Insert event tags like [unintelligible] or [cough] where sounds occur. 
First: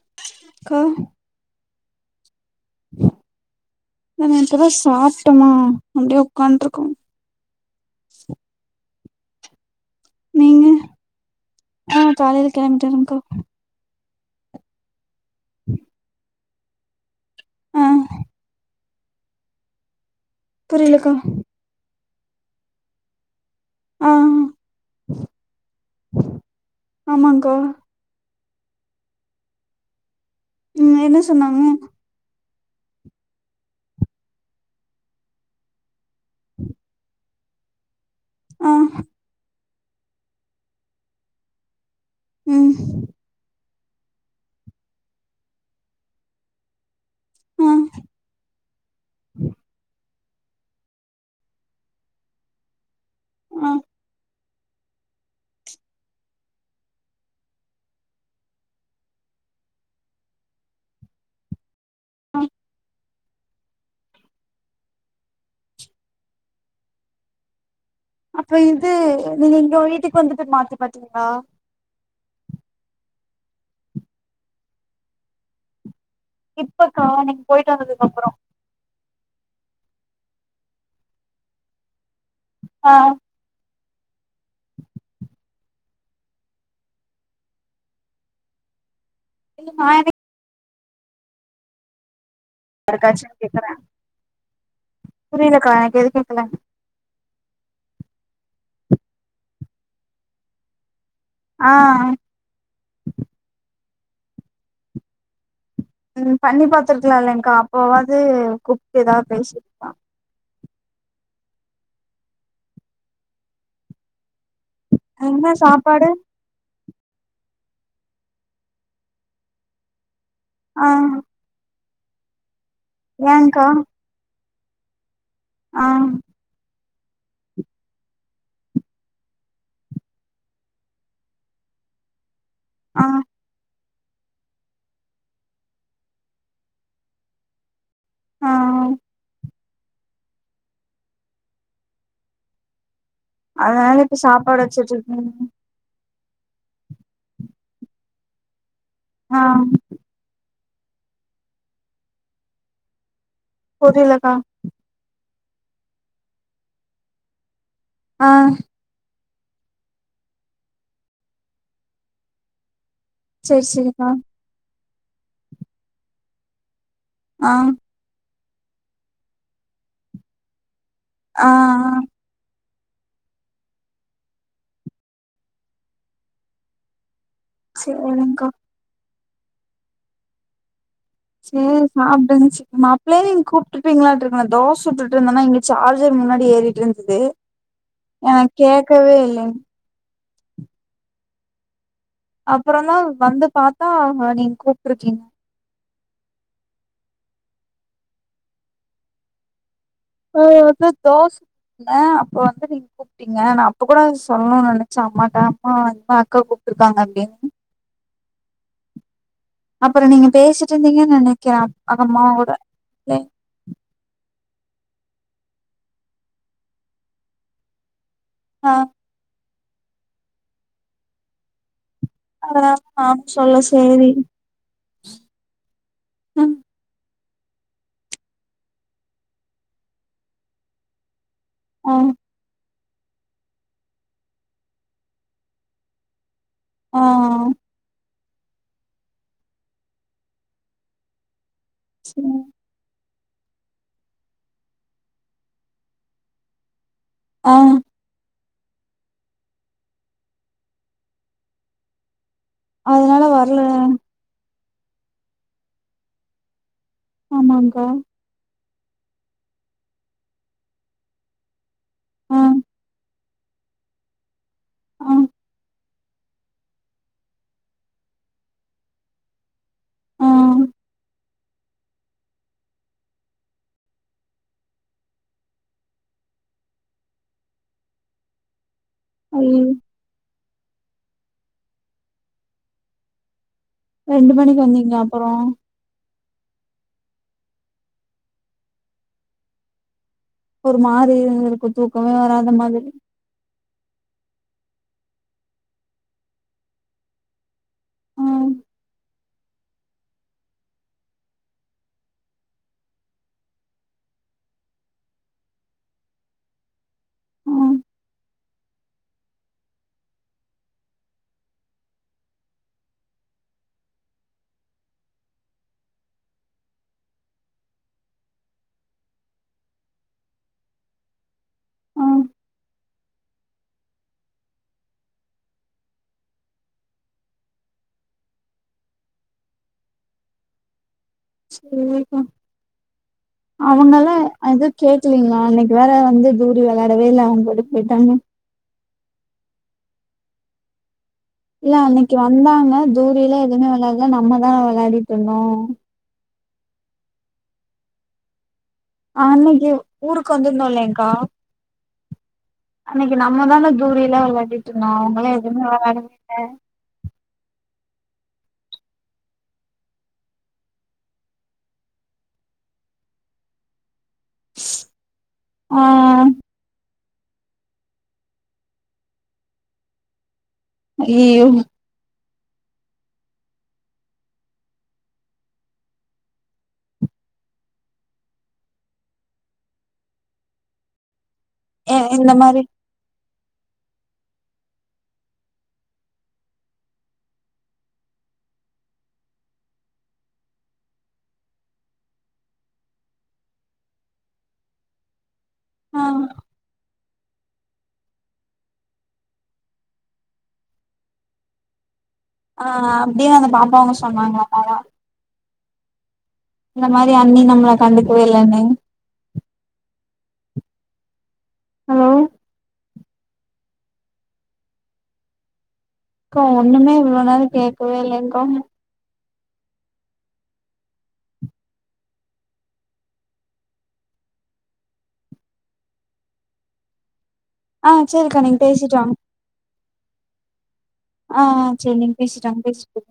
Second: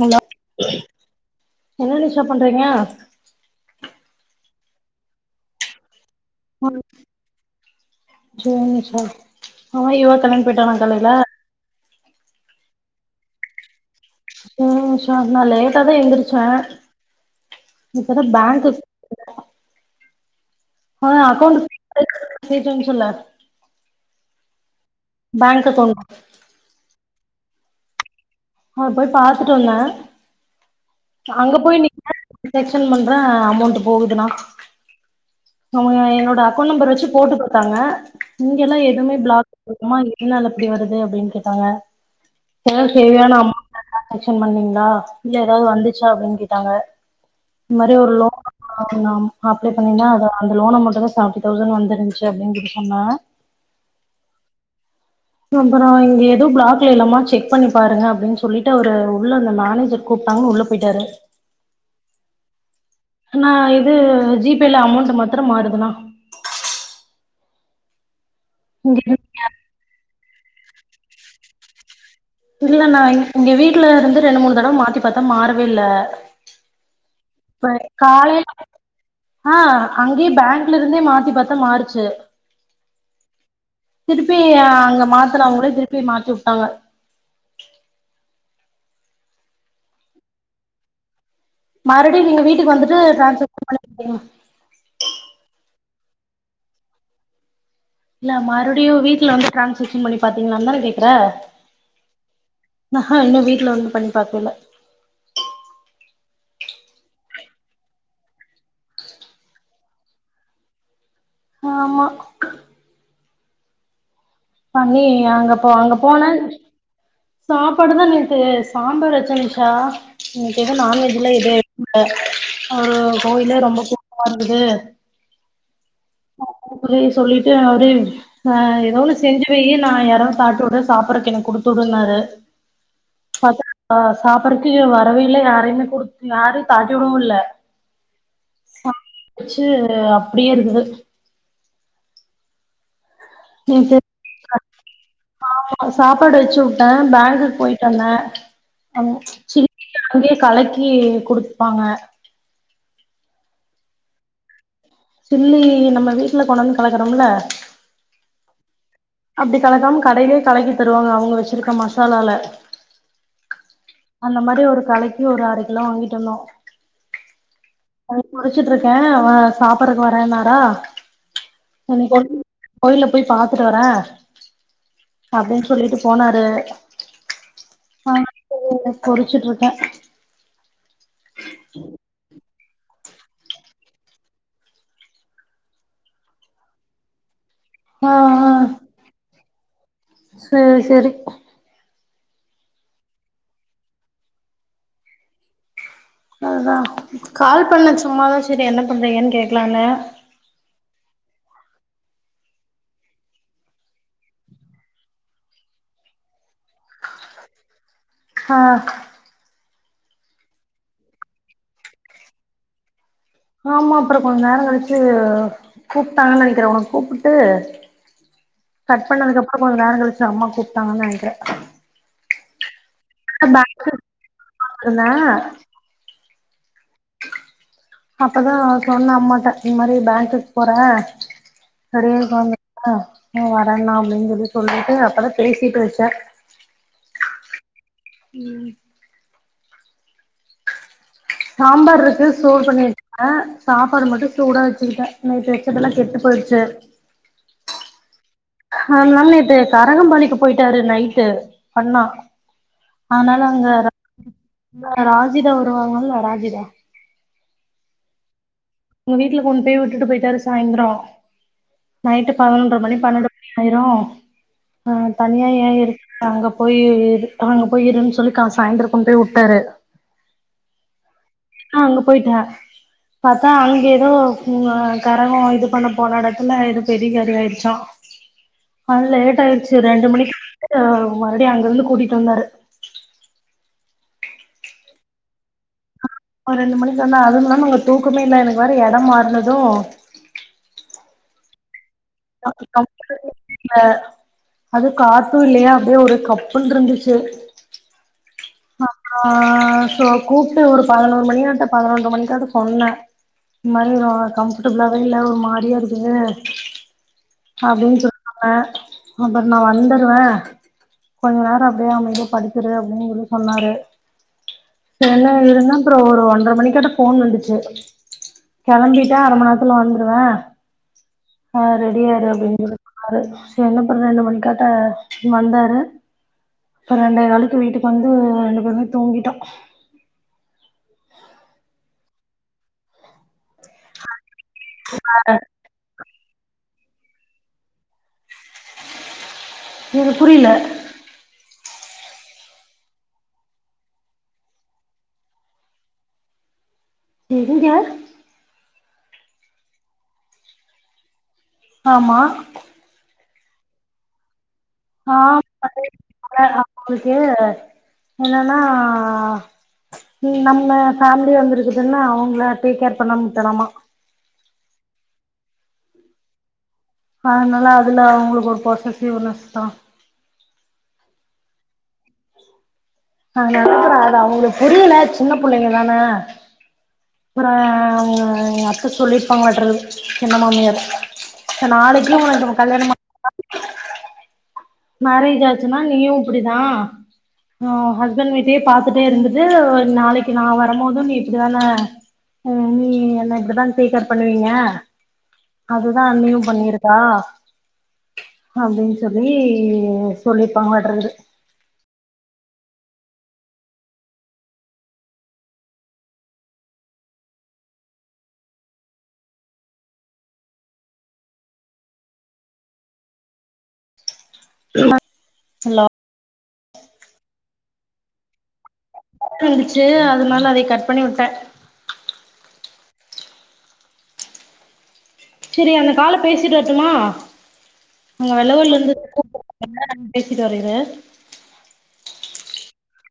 Hello அக்கா என்ன நிஷா பண்றீங்க நாங்க இப்பதா சாப்ட்டமா அப்டியே உக்காண்ட்ருக்கோ சேர் நிஷா ஆமா இவா கிளம்பி நீங்க போயிட்டானா காலையில ஆ காலையில கெளம்பிட்டாருங்கா சேரி நிஷா நா லேட்டா தா எந்திருச்சே ஆ இப்பதா பேங்க்குக் அ புரியலக்கா அக்கொண்ட் [inaudible] கேட்டன்சொல்லு ஆ பேங்க் அக்கௌண்டு ஆமாங்க்கா அ போய் பாத்துட்டு வந்தே ம் என்ன அங்க சொன்னாங்க போய் நீ ரிசக்ஷன் பண்றே அமௌண்ட் போகுதுண்ணா அவங்க என்னோட அக்கௌண்ட் நம்பர் வச்சு போட்டு பாத்தாங்க இங்கனா ஆ எதுவுமே பிளாக் குமா எதனால இப்டி வருது அப்டின்னு கேட்டாங்க ம் [unintelligible] தேவையான அமௌண்ட்ல டிரான்சாக்சன் பண்ணீங்களா இல்ல ஏதாவது வந்துச்சா அப்டின்னு கேட்டாங்க ஆ இது மாரி ஒரு லோன் ஒன்னு அப்ளை பண்ணேனா அத அந்த லோன் அமௌண்ட் தா செவண்டி தௌசண்ட் வந்துருச்சு அப்டின்னு சொல்லி சொன்னே ம் அப்புறோ இங்க எதுவு பிளாக்ல இல்லாம செக் பண்ணி பாருங்க அப்டின்னு சொல்லிட்டு அவரு உள்ள அந்த மேனேஜர் கூப்ட்டாங்கனு உள்ள போயிட்டாரு ம் நா இது ஜி பேயில அமௌண்ட் மத்திரம் மாறுதுன்னா அப்ப இது இங்க நீங்க எங்க வீட்டுக்கு வந்துட்டு மாத்தி பாத்தீங்களா இல்ல நா இங் இங்க வீட்டுல இருந்து ரெண்டு மூணு தடவை மாத்தி பாத்தே மாறவே இல்ல இப்ப காண இப்ப காலைல ஆ அங்கேயே பேங்க்ல இருந்தே மாத்தி பத்தே மாறுச்சு ஆ திருப்பி அங்க மாத்தறவங்களே திருப்பி மாத்தி வுட்டாங்க இல்ல நா என்ன மறுவுடி நீங்க வீட்டுக்கு வந்துட்டு டிரான்சக்ஷன் பண்ணி பாதிங்களா புரிலக்கா எனக்கு எது கேக்கல இல்ல மறுபடியு வீட்டுல வந்து டிரான்சாக்ஷன் பண்ணி பாத்தீங்களான்னு தானே கேக்குற ஆ ஆஹ் இன்னு வீட்டுல வந்து பண்ணி பாக்கல ம் பண்ணி பாத்துருக்கலா இல்லைங்கா அப்பாவது கூப்ட்டு ஏதாது பேசி ஆமா பண்ணி அங்க என்ன போ அங்க சாப்பாடு போனே சாப்பாடு தா நேத்து சாம்பார் வெச்ச நிஷா இன்னைக்கி எதோ ஆ நான்வெஜ்லா எதோ ல்ல ஒரு கோயிலே ஏங்க்கா ரொம்ப தூரமா இருக்குது ஆ புள்ளைய சொல்லிட்டு அவரே ஆ ஏதோ ஒன்னு செஞ்சு வெய்யி நா யாரோ தாட்டு வுடற சாப்பிடறதுக்கு எனக்கு குடுத்து வுடுன்னாரு ஆ பாத்த சாப்பறதுக்கு வரவேயில்ல யாரையுமே குடுத்து யாரு தாட்டி வுடவு இல்ல ஆ சா வச்சு அப்டியே இருக்குது அதனால இப்ப சாப்பாடு வச்சிட்டிருக்கங்க நா சாப்பாடு வெச்சு விட்டே பேங்க்கு போயிட்டு வந்தே ஆமா ஆ சி அங்கயே கலக்கி குடுத்துப்பாங்க போதிலக்கா சில்லி நம்ம வீட்டுல கொண்டு வந்து கலக்கறோம்ல அ அப்டி கலக்காம கடையிலயே கலக்கி தருவாங்க அவங்க வெச்சிருக்க மசாலால செரி செரி கா அந்த மாரி ஒரு கலக்கி ஒரு அரை கிலோ வாங்கிட்டு வந்தோ ஆ அது குளிச்சுட்ருக்கே வ சாப்பறக்கு வரேன்னாரா ஆ இன்னிக்கி [unintelligible] கோயில்ல போய் பாத்துட்டு வரே, அப்டின் சொல்லிட்டு போனாரு. சேரிங்க்கா. [inaudible] பொரிச்சிட்ருக்கே. சேரி சாப்டுங்க சீக்கமாப் ப்ளேவே நீங் கூப்ட்ருப்பிங்களாட்ருக்கு நா தோஸ் சுட்டுட்டுருந்தன்னா இங்க சார்ஜர் முன்னாடி ஏறிட்ருந்துது. ஆ ஆ சேரி சேரி. அப்பறந்தா வந்து பாத்தா நீங் கூப்ட்ருக்கீங்க. அதுதா கால் பண்ணே சும்மாதா சேரி என்ன பண்றீங்கன் கேக்கலானு. அ அத்தா தோச [inaudible] அப்ப வந்து நீங் கூ ப்டிங்க நா அப்ப கூட சொல்ணுன் நெனைச்சே அம்மாட்டா அம்மா இந்தமா அக்கா கூப்ட்ருக்காங்க அப்டின். ஹ. அப்புற நீங்க பேசிட்ருந்தீங்கன் நெனைக்கிறே அப் அம்மாவோட லை ஆமா அப்புற கொஞ்ச நேரோ கழிச்சு கூப்ட்டாங்க நெனைக்கிறே உனுக் கூப்புட்டு ஆ கட் பண்ணதுக்கப்புறோ கொஞ்ச நேரங் கழிச்சி அம்மா கூப்ட்டாங்கன் நெனைக்றே. அதனா க்கா பேங்க்கு [inaudible] இல்ல ம் அப்பதா சொன்ன அம்மாட்ட இந் மாரி பேங்க்குக் போறே ஆ கறி எடுக்க வந்துட்டே இவ வரேன்னா அப்டின் சொல்லி சொல்லிட்டு அப்பதா பேசிட்டு வெச்சே. அ அ. ம். சாம்பார்ருக்கு சேரி சூடு பண்ணி வெ ச்சே சாப்பாடு மட்டு சூடா வெச்சுக்கிட்டே நேத்து வெச்சதெல்லா கெட்டு போயிட்ச்சு. அ. அதனால நேத்து கரகம்பாளிக்கு போயிட்டாரு நைட்டு அண்ணா. அதனால அங்க [inaudible] ந்த ராஜிதா வருவாங்கல்ல ராஜிதா. ஆமாங்க்கா. வுங்க வீட்ல கொண் போய் விட்டுட்டு போயிட்டாரு சாய்ந்ரோ. நைட்டு ஆ பதனொன்ற மணி பன்னெண்டு ஆயிரு அ ஆ தனியா ஏ இரு அங்க போயி இ இரு அங்க போய் இருன் சொல்லி க சாய்ந்தர கொண்டு போய் உட்டாரு. ஆ அ அங்க போயிட்டே. பாத்தா அங்க எதோ க்ங்க கரகோ இது பண்ண போன எடத்துல எதோ பெரிய காரியோ ஆயிர்ச்சா. அது லேட் ஐயோ ஆயிருச்சு ரெண்டு மணிக்கு [inaudible] மறுவுடியு அங்கருந்து கூட்டிட்டு வந்தாரு. ரெண்டு மணிக் வந்தீங்ளா அப்புறோ. அ ரெண்டு மணிக்கு வந்தே அதுமில்லாமா அங்க தூக்கமே இல்ல எனக்கு வேற எடம் மாறுனது ஒரு மாரி இருந்திருக்கு தூ [inaudible] இல்ல அது காத்து இல்லையா அப்டியே ஒரே கப்புன்ருந்துச்சு. ம் அப்றோ சோ கூப்ட்டு ஒரு பதினொரு மணியாட்ட பதனொன்ற மணிக்காட்ட சொன்னே. இந் மாரி ரொ கம்ஃபடபுளாவே இல்ல ஒரு மாரியா இருக்குது. ம் அப்டின் [inaudible] சொன்னே. அப்பற் நா வந்துருவே கொஞ்ச நேரோ அப்டியே அமைதியா படுத்துரு அப்டின் சொல்லி சொன்னாரு. சேர்னு இருந்தே அப்புறோ ஒரு ஒன்ற மணிக்காட்ட ஃபோன் வந்துச்சு கெளம்பிட்டே அரைமண் நேரத்துல வந்துருவே யாரு ரெடியா ம் இரு அப்டின்னு சொல்லி சொன்னாரு சரி என்ன பண்ற என்ன பண்றது கரட்டா வந்தாரு அப்ப ரெண்ட காளுக்கு வீட்டுக்கு வந்து ரெண்டு பேருமே தூங்கிட்டோ இம் அவங்கல்லா எது கேக்கலீங்களா அன்னைக்கு வேற வந்து தூரி விளயாடவே இல்ல அவுங்க கூட போயிட்டாங்க எது புரில இல்ல அன்னைக்கு வந்தாங்க தூரிலா எதுவுமே விளையாடல நம்மதா விளையாடிட்டு இருந்தோ எங்க ஆஹ அன்னைக்கு ஊருக்கு வந்திருந்தோ இல்லேங்கா ஆம்மா அன்னைக்கு நம்ம தான தூரிலா விளையாடிட்டு இருந்தோ அவங்களா எதுவுமே விளையடவேயில்ல அவுளுக்கு என்னன்னா இம் நம்ம ஃபேமிலி வந்திருக்குதுன்னா அவங்கள டேக் கேர் பண்ணமா உட்டணாம்மா ஆஹ அதனால அதுல அவங்களுக்கு ஒரு போசசியுனஸ் தா அய் யோ ஆஹ ஆதானல அது அவங்களுக்கு புரில சின்ன பிள்ளைங்க தான அப்பற எங்க அத்த சொல்லியிருப்பாங்களட்டங்குது சின்ன மாமியாரு நாளக்கு இந்த உனக்கு மாரி கல்யாணம்ம மரேஜ் ஆச்சுன்னா நீயு இப்டிதா உ ஹஸ்பண்ட் விட்டயே பாத்துட்டே இருந்துட்டு நாளைக்கு நா வரும்போதும் நீ இப்டித்தான நீ என்ன இப்டி தான டேக்கேர் பண்ணுவீங்க ஆ அதுதா அன்னியு பண்ணிருக்கா அப்டின்னு சொல்லி இப்டி சொல்லிப்பாங்கலட்டங்குது ஆஹ் அப்டியே அந்த பாப்பவும் சொன்னாங்களாமா அதா இந்த மாரி அண்ணி நம்மளே கண்டுக்கவே இல்லன்னு ஹலோ ஹா ஹலோ அக்கா ஒண்ணுமே இவ்ளோ நேர கேட்கவே இல்லகா கட்டாயிருச்சு அதுனால அதையு கட் பண்ணி உட்ட செரி அந்த கால பேசிட்டு வரட்டுமா ஆ அங்க சரிக்கா நீங்க வெலவுல இருந்து பேசிட்டு வாங்க கூப்பு என்ன நடந்து பேசிட்டு வர இரு ஆஹ் செரி நீங்க பேசிட்டு வாங்க பேசிட்டு கூப்